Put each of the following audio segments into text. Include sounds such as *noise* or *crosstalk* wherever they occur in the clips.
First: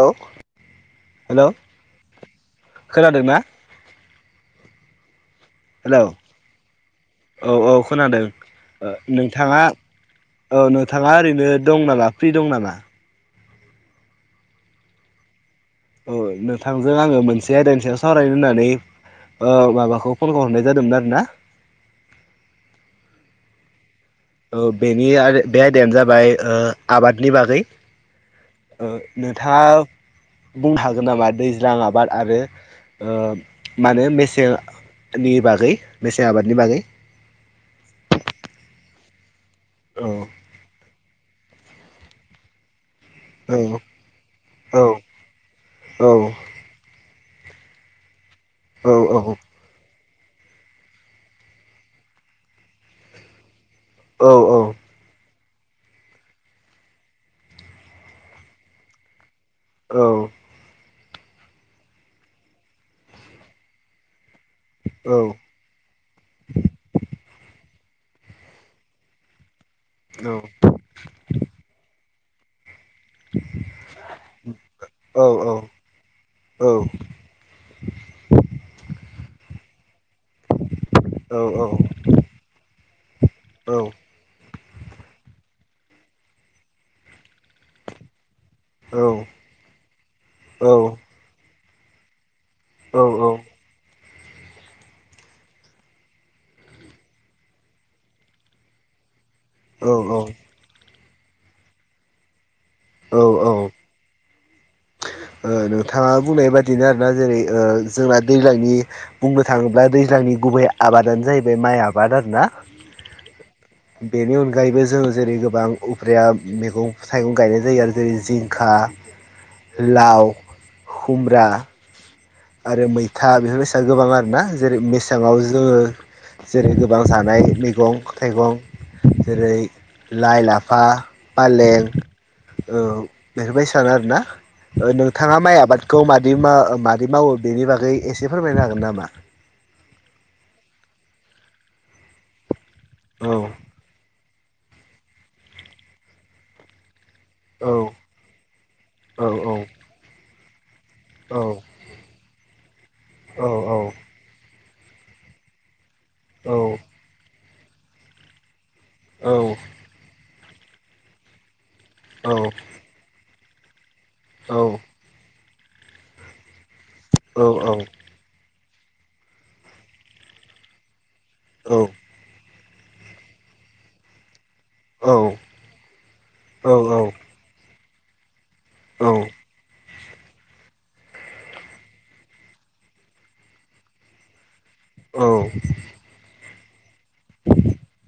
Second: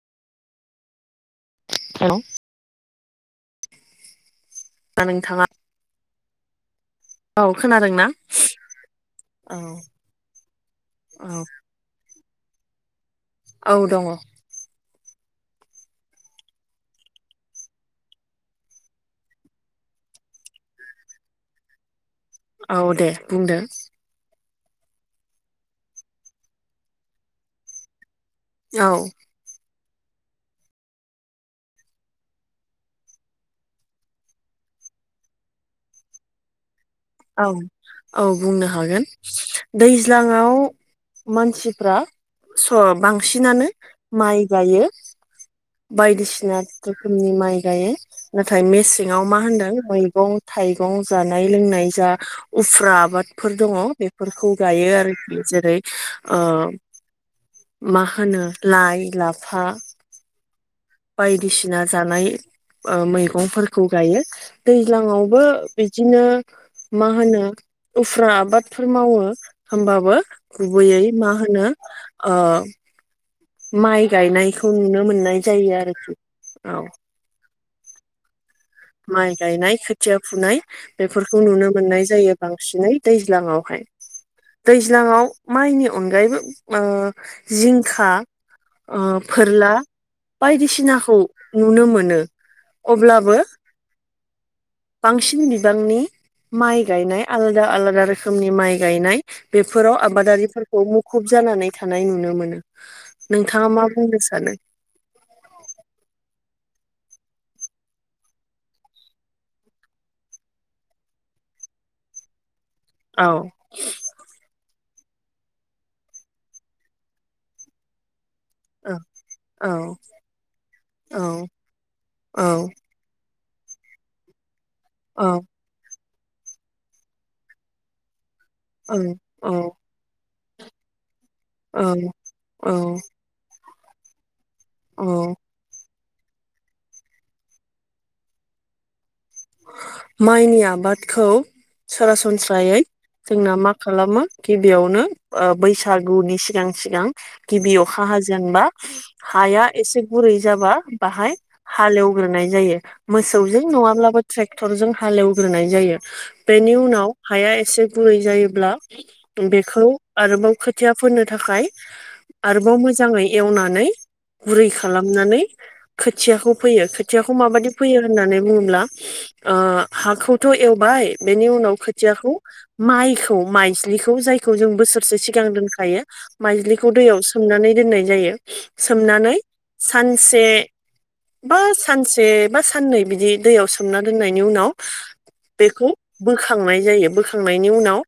औ hello hello खोनादों ना? दा नोंथाङा औ औ औ खोनादों औ नोंथाङा औ नोंथाङा ओरैनो दं नामा फ्रि दं नामा? औ दंङ। औ नोंथांजों आङो मोनसे आयदानि सायाव सावरायनो होननानै ओ माबाखौ फनखौ हरनाय जादोंमोन आरो ना। औ दे बुंदो। औ बेनि आरो बे आयदायानो जाबाय ओ आबादनि बागै। औ ओ नोंथाङा बुंनो हागोन नामा दैज्लां आबाद आरो ओ मा होनो मेसेंनि बागै मेसें आबादनि बागै? औ औ बुंनो हागोन औ दैज्लांआव मानसिफ्रा सम औ बांसिनानो माइ औ गायो औ बायदिसिना रोखोमनि माइ गायो नाथाय औ मेसेंआव मा होनदों मैगं -थाइगं जानाय लोंनाय। जा उफ्रा आबादफोर दङ औ बेफोरखौ गायो आरो। जेरै ओ मा होनो लाइ ला औ। बायदिसिना जानाय ओ मैगंफोरखौ गायो। औ दैज्लांआवबो बिदिनो मा होनो उफ्रा आबादफोर मावो होमबाबो गुबैयै मा होनो ओ माइ गायनायखौ नुनो औ मोननाय औ जायो आरखि औ *inaudible* माय गायनाय खोथिया फुनाय औ बेफोरखौ नुनो औ मोननाय जायो बांसिनै दैज्लाङावहाय। दैज्लाङाव माइनि अनगायैबो ओ जिंखा औ ओ फोरला औ बायदिसिनाखौ नुनो मोनो अब्लाबो बांसिन बिबांनि माइ गायनाय आलादा -आलादा रोखोमनि माइ गायनाय। औ बेफोराव आबादारिफोरखौ मुखुब जानानै थानाय नुनो मोनो। नोंथाङा मा बुंनो सानो? ओ नोंथाङा बुंनाय बादिनो आरोना जेरै ओ जोंना दैज्लांनि बुंनो थाङोब्ला दैज्लां नि गुबै आबादानो जाहैबाय माइ आबाद आरो ना औ। बेनि अनगायैबो जों जेरै गोबां उफ्रिया मैगं -थाइगं गायनाय जायो आरो जेरै जिं खा औ औ लाव औ हुमब्रा औ आरो मैथ था बेफोरनि स गोबां आरोना जेरै औ मेसेङाव जोङो जेरै गोबां जानाय मैगं थाइगं जेरै औ लाइ, -लाफा, फालें ओ औ औ बेफोरबायदि सानो आरोना औ नोंथाङा माइ आबाद खौ मादि मा- मावो बेनि बागै एसे फोरमायनो हागोन नामा? माइनि आबादखौ सरासनस्रायै औ जोंना मा खालामो गिबियावनो ओ बैसागुनि सिगां -सिगां औ गिबि अखा हाजेनबा औ हाया एसे गुरै जाबा बाहाय औ हालेवग्रोनाय जायो औ मोसौजों नङाब्लाबो ट्रे टेखक्टरजों हालेवग्रोनाय जायो औ बेनि उनाव हाया एसे गुरै जायोब्ला औ बेखौ आरोबाव खोथिया फोननो थाखाय औ आरोबाव मोजाङै एवनानै गुरै औ औ खालामनानै खोथियाखौ फोयो। खोथियाखौ औ माबायदि औ फोयो होननानै बुङोब्ला ओ हाखौथ' एवबाय बेनि उनाव औ खोथियाखौ माइखौ माइज्लिखौ जाय खौ जों बोसोरसे औ सिगां दोनखायो माइज्लिखौ औ औ दैयाव औ सोमनानै दोननाय जायो। सोमनानै औ सानसे बा -सानसे बा साननै बिदि दैयाव सोमना दोननाय नि उनाव बेखौ बोखांनाय जायो। बोखांनायनि उनाव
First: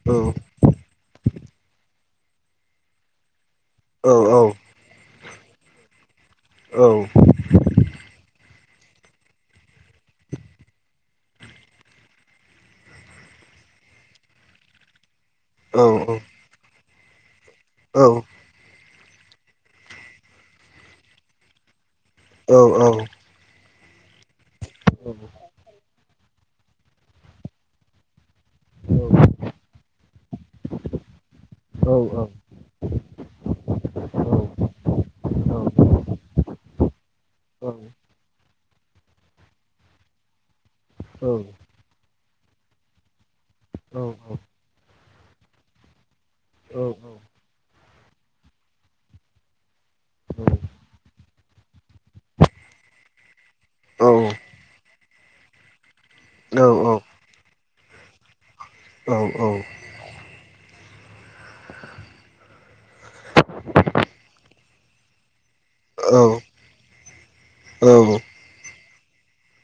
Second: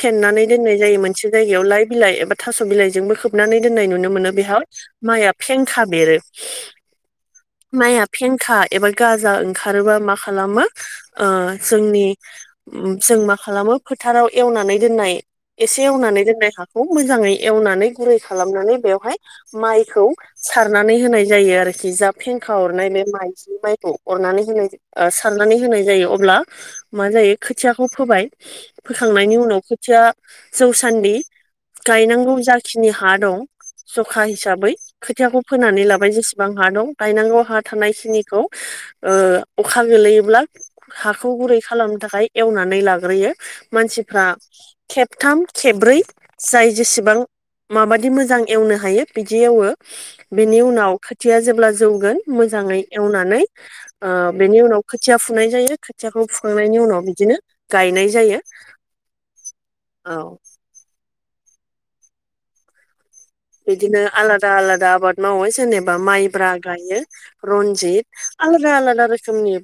फेननानै दोननाय जायो मोनसे जायगायावनो लाइ बिइबा एबा थास' बिलाइजोंबो खोबो खोबनानै दोन्नाय नुनो मोनो बेहाय माइआ फेंखा बेरो माइया फेंखा एबा गाजा ओंखारोबा माख खालामो ओ जोंनि जों मा खालामो फोथाराव एवनानै दोननाय एसे एवनानै दोननाय हाखौ मोजाङै एवनानै गुरै खालामनानै बेयाव हाय माइखौ सारनानै होनाय जायो आरोखि जा फेंखा हरनाय बे माइजि माइ सारनानै होनाय जायो अब्ला मा जायो खोथियाखौ फोबाय फोखांनायनि उनाव खोथिया जौ सान्दि गायनांगौ जाखिनि हा दं। जखा हिसाबै खोथियाखौ फोनानै लाबाय जेसेबां हा दं गायनांगौ हा थानायखिनिखौ। ओ अखा गोलैयोब्ला हाखौ गुरै खालामनो थाखाय एवनानै लाग्रोयो। मानसिफ्रा खेबथाम खेबब्रै जाय जेसेबां। माबादि मोजां एवनो हायो बिदि एवो बेनि उनाव खोथिया जेब्ला। जौगोन मोजाङै एवनानै ओ। बेनि उनाव खोथिया फुनाय जायो खोथियाखौ फुखांनायनि उनाव बिदिनो गायनाय जायो। औ औ। औ बिदिनो आलादा आलादा आबाद मावो। जेनेबा औ माइब्रा गायो औ रनजित औ आलादा आलादा रोखोमनि।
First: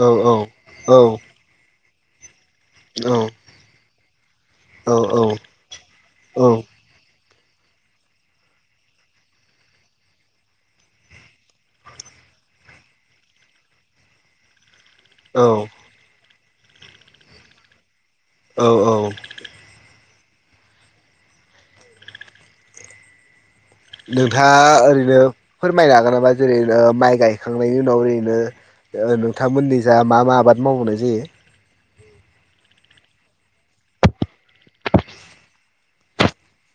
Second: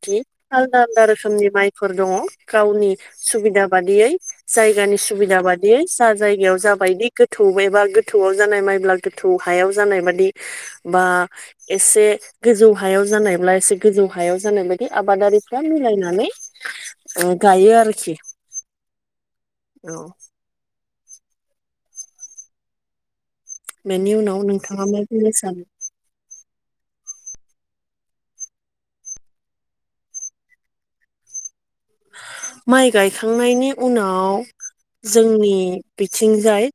औ आलदा औ आलदा रोखोमनि माइफोर दङ। गावनि सुबिदा बादियै जायगानि सुबिदा बादियै जा औ जायगायाव जाबायदि गोथौ एबा गो थौ जानाय मायब्ला गोथौ हायाव जानाय बादि बा एसे गोजौ हायाव जानायब्ला एसे गोजौ हायाव जानाय बाद बे औ आबादारिफ्रा मिलायनानै गायो आरोखि। औ औ औ बेनि उनाव नोंथाङा मा ओरैनो बुंनो सानो फोरमायनो हागोन नामा? जेरै नो माइ गायखांनायनि उनाव ओरैनो ओ नोंथांमोननि जा मा मा आबाद मावबावनाय जायो। माइ गायखांनायनि उनाव जोंनि बिथिंजाय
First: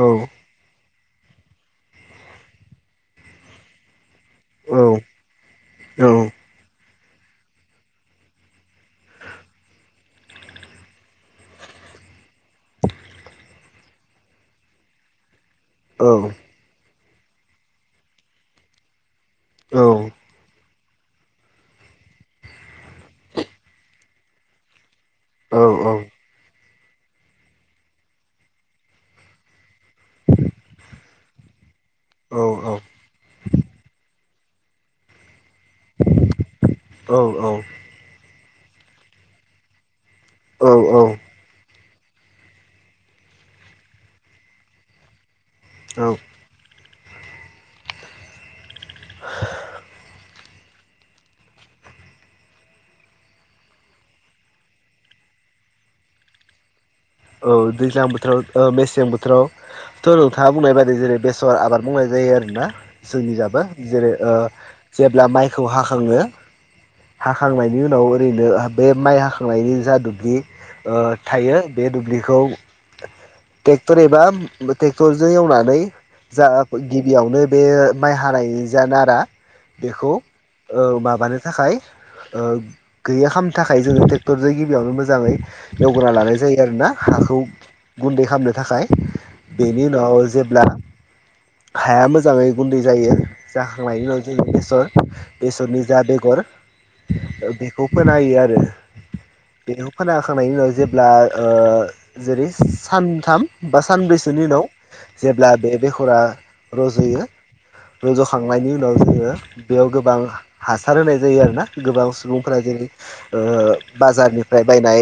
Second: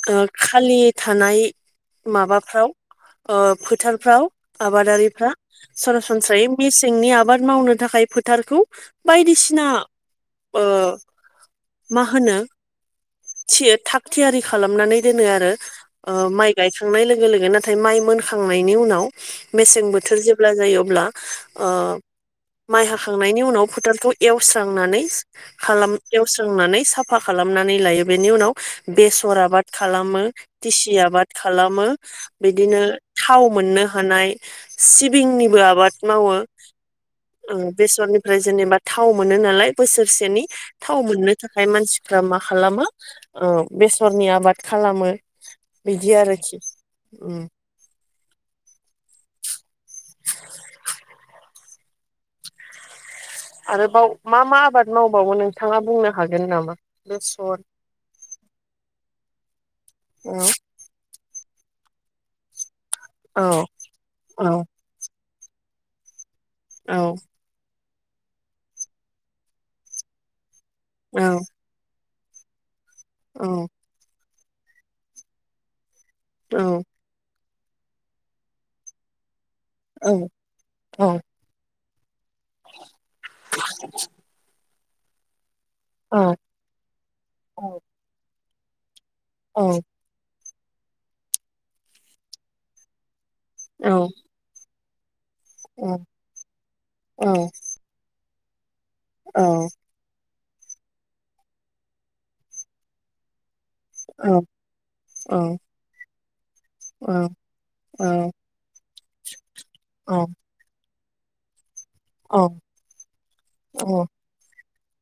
औ ओ खालि थानाय माबाफ्राव ओ फोथारफ्राव औ आबादारिफ्रा औ सरासनस्रायै मिस सेंनि आबाद मावनो थाखाय फोथारखौ बायदिसि ना ओ मा होनो थि थाग थियारि खालामनानै दोनो आरो ओ माइ गायखां नाय लोगो लोगो नाथाय माय मोनखांनायनि उनाव औ मेसें बोथोर जेब्ला जायो अ ब्ला ओ माइ हाखांनायनि उनाव फोथारखौ एवस्रांनानै औ खालाम एवस्रांनानै साफा खालामनानै लायो बेनि उनाव बेसर आबाद खालामो तिसि आबाद खालामो औ बिदिनो थाव मोननो हानाय सिबिंनिबो आबाद मावो औ ओ बेसरनिफ्राय जेनेबा थाव मोनो नालाय बोसोरसेनि थाव औ मोननो थाखाय मानसि फ्रा मा खालामो ओ बेसरनि आबाद खालामो औ बिदि आरोखि। उम आरोबाव मा मा आबाद मावबावो नोंथाङा बुंनो हागोन नामा? औ बेसर दैज्लां बोथोराव मेसें बोथोराव थ' औ नोंथाङा बुंनाय बायदि जेरै बे सर आबाद मावनाय जायो आरोना औ जोंनिजाबो जेरै ओ औ जेब्ला माइ खौ हाखाङो औ हाखांनायनि उनाव ओरैनो बे माइ हाखांनायनि जा दुबलि ओ औ थायो बे दुब्लिखौ औ टेक्टर एबा टेक्टरजों एवनानै जा औ गिबियावनो बे माइ हानायनि जा नारा औ बेखौ ओ माबानो थाखाय ओ गैया खामनो थाखाय जोङो टेक्टरजों गिबियावनो मोजाङै एवग्रोना औ लानाय जायोना हाखौ औ गुन्दै खालामनो थाखाय औ बेनि उनाव जे ब्ला हाया मोजाङै गुन्दै जायो औ जाखांनायनि उनाव जों बेसर बेसरनि जा बेगर बेखौ फोनाहोयो आरो औ बेखौ फोना हो खांनायनि उनाव जेब्ला ओ जेरै सानथाम बा औ औ सानब्रैसोनि उनाव जेब्ला बे बेखरा रज'यो रज'खांनायनि उनाव जोङो बेयाव गोबां हा-हासार होनाय जायो आरो ना गोबां सुबुंफोरा जेरै ओ बाजारनिफ्राय बायनाय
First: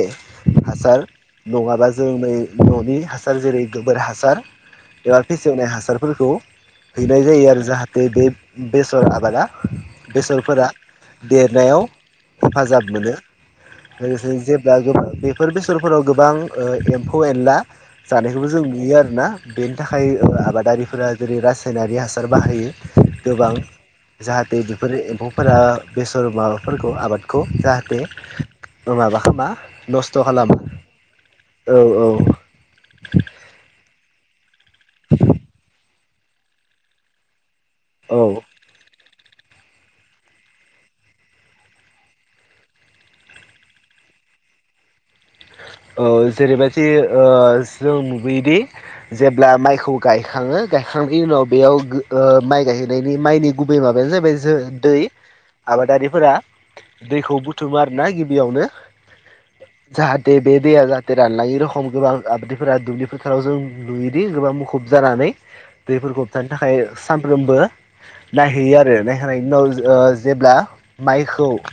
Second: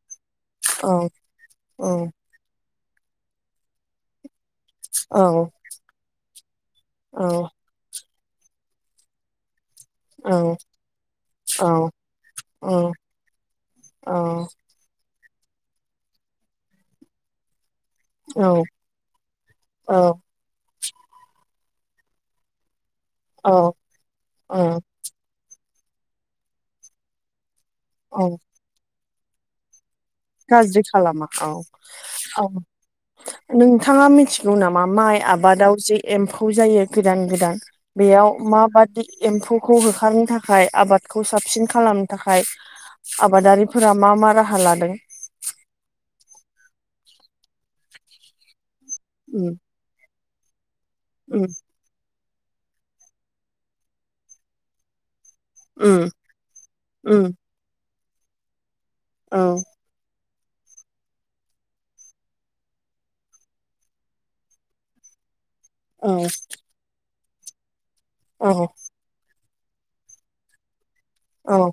औ हासार नङाबा जों बै न'नि हासार जेरै गोबोर हासार एबा औ फेसेवनाय हासारफोरखौ हैनाय जायो आरो जाहाथे बे बेसर आबादा बेसरफोरा औ देरनायाव हेफाजाब मोनो। लोगोसे जेब्ला गोबां बेफोर बेसरफोराव गोबां एम्फौ एनला जानायखौबो जों नुयो आरोना बेनि थाखाय आबादारिफोरा जेरै रासाइ नारि हासार बाहायो गोबां औ जाहाथे बेफोर एम्फौफोरा बेसर माबाफोरखौ आबादखौ जाहाथे औ माबा खालामा नस्थ खालामा गाज्रि खालामा औ औ नोंथाङा मिथि गौ नामा माइ आबादाव जे एम्फौ जायो गोदान गोदान औ बेयाव माबादि एम्फौखौ होखारनो थाखाय आबादखौ साबसिन खालामनो थाखाय आबादारिफोरा मा मा राहा लादों औ जेरैबायदि ओ जों नुुबैयोदि जेब्ला उम माइखौ गायखाङो गायखांनायनि उम उनाव बेयाव माइ गायहैनायनि माइनि गुबै माबायानो जाबाय दै उम आबादारिफोरा उम दैखौ बुथुमो आरोना गिबियावनो औ देै बे दैया जाहाथे रानलाङि रखम गोबां आबादैफोरा दुब्लि फोथाराव जों नुयोदि गोबां मुखुब जानानै दै फोरखौ औ होबथानो थाखाय सानफ्रोमबो औ नायहैयो आरो नायहौनाय उनाव ओ जेब्ला माइखौ औ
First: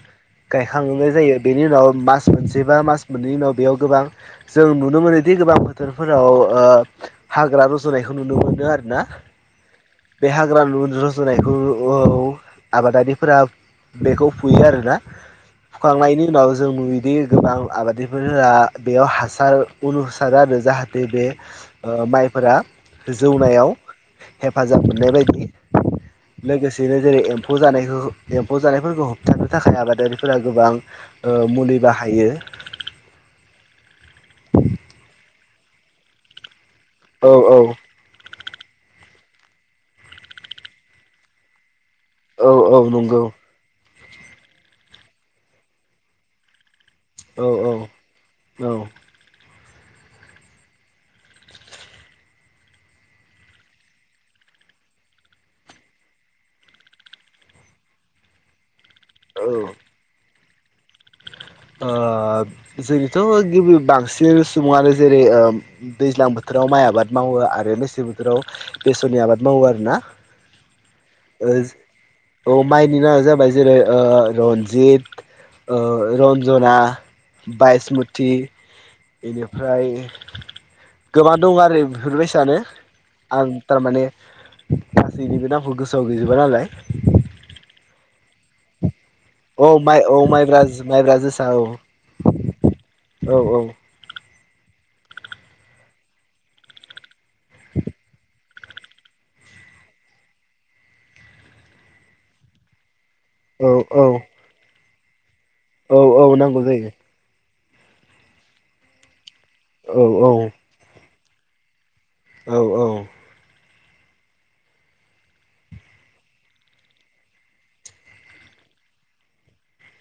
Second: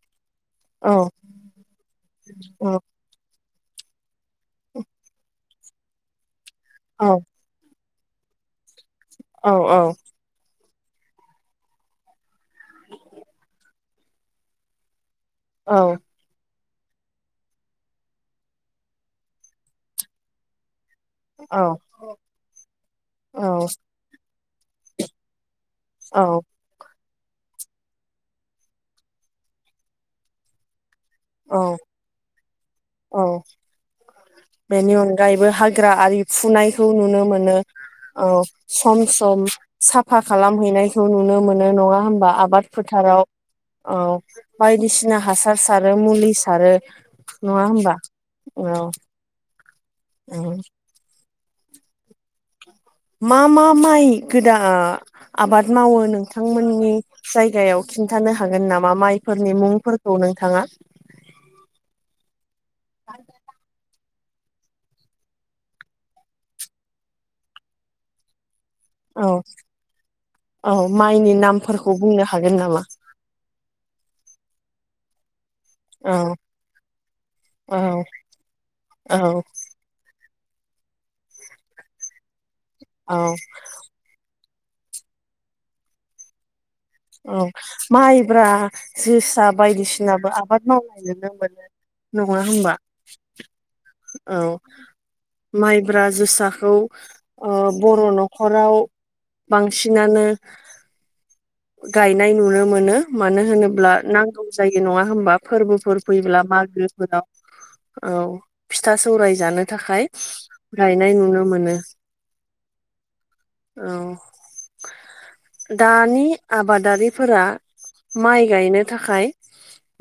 औ गायखांनाय जायो बेनि उनाव मास औ मोनसेबा मास मोननैनि उनाव बेयाव गोबां जों नुनो मोनोदि गोबां बोथोरफोराव ओ हाग्रा रज'नायखौ नुनो मोनो आरो ना औ बे हाग्रा न रजनायखौ आबादारिफोरा बेखौ फुयो आरोना औ फुखांनायनि उनाव जों नुयोदि गोबां आबादारिफोर बेयाव हासार उनु सारो आरो जाहाथे नै बे माइफोरा जौनायाव हेफाजाब मोननाय बायदि औ लोगोसेनो जेरै एम्फौ जानायखौ एम्फौ जानायफोरखौ होबथानो थाखाय आबादारिफोरा गोबां ओ औ मुलि बाहायो औ बेनि अनगायैबो हाग्रा आरि फुनाय खौ नुनो औ मोनो औ औ सम सम साफा खालामहैनायखौ नुनो मोनो नङा होमबा औ आबाद औ फोथाराव नंगौ औ बायदिसिना हासार सारो मुलि सारो औ नङा औ होमबा औ औ मा मा माइ गोदान आबाद मावो नोंथांमोननि जायगायाव खिन्थानो हागोन नामा माइफोरनि मुंफोरखौ नोंथाङा ओ जोंनिथ गिबि बांसिन बि सुबुङानो जेरै दैज्लां बोथोराव माइ आबाद मावो आरो मेसें बोथोराव बेसरनि औ आबाद मावो आरो ना औ माइनि नामफोरखौ बुंनो औ हागोन माइनि नामा जाबाय जेरै रनज जिद ओ औ रन मोनना औ बायसमुथि औ बेनिफ्राय गोबां दं आरो बेफोरबायसानो औ आं थारमाने गासैनिबो नामखौ गोसोआव गैजोबा नालाय औ माइब्रा जोसा औ माइ औ बायदिसिनाबो माइब्रा आबाद मावनाय माइब्रा नुनो जोसा औ मोनो नङा होमबा औ औ औ *inaudible* माइब्रा जोसाखौ ओ बर नखराव बांसिनानो गायनाय नुनो मोनो मानो औ होनोब्ला औ नांगौ जायो नङा होमबा फोरबोफोर औ औ फैयोब्ला नांगौ जायो मागोफोराव औ फिथा सौराय जानो औ थाखाय औ गायनाय नुनो मोनो औ औ औ दानि आबादारिफोरा माइ गायनो थाखाय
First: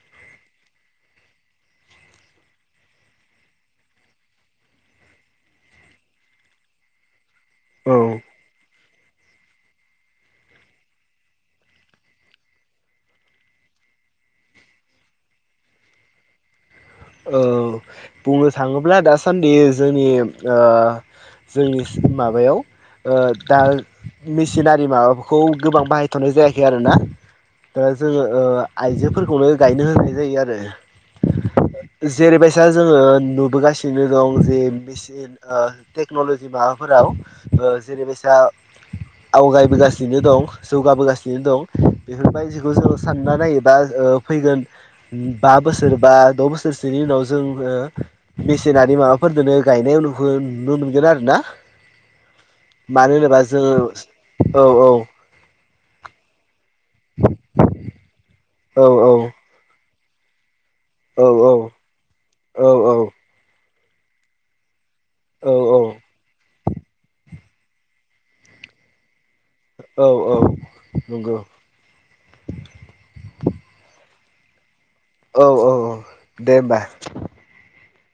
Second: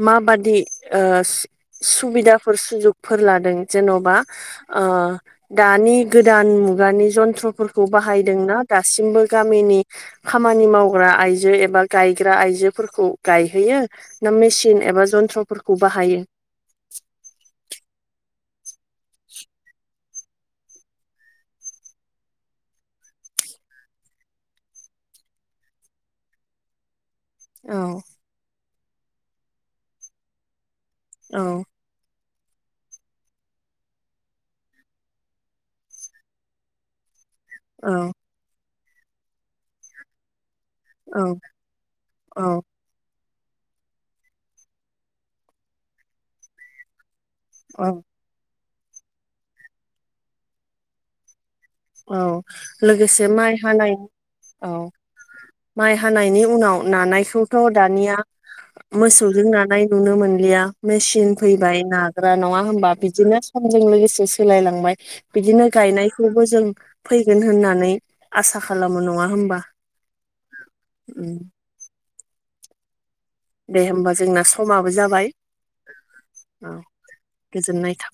माबादि ओ सुबिदाफोर सुजुगफोर लादों जेनबा ओ दानि गोदान मुगानि जन्थ्रफोरखौ औ बाहायदोंना दासिमबो गामिनि खामानि मावग्रा आय आयजो एबा गायग्रा आइजोफोरखौ गायहैयो ना मेचिन एबा जन्थ्रफोरखौ बाहायो औ बुंनो थाङोब्ला दासान्दि जोंनि ओ जोंनि माबायाव ओ दा मेचिनारि माबाफोरखौ गोबां बाहायथनाय जायाखै आरो ना औ दा जोङो ओ आइजोफोरखौनो गायनो होनाय जायो आरो औ जेरैबायसा जोङो नुबोगासिनो दं जे मेचिन ओ टेक्नलजि माबाफोराव ओ औ जेरैबायसा आवगायबोगासिनो दं। औ जौगाबोगासिनो दं बेफोरबाय औ जिखौ जों सान ना नायोबा ओ फैगोन बा बोसोर बा द बोसोरसोनि उनाव जोङो ओ औ मेचिनारि माबाफोरजोंनो गायनाय उनुखो नुनो मोनगोन आरो ना औ मानो लोगोसे होनोबा माइ हानाय औ जोङो माइ हानायनि उनाव नानायखौथ' दानिया औ मोसौजों नानाय नुनो मोनलिया औ मेचिन फैबाय नाग्रा नङा औ होमबा बिदिनो समजों लोगोसे सोलायलांबाय बिदिनो औ गायनायखौबो जों फैगोन होननानै आसा खालामो नङा होमबा औ औ उम नंगौ दे होमबा जोंना समाबो जाबाय औ औ औ दे औ होमबा गोजोननाय था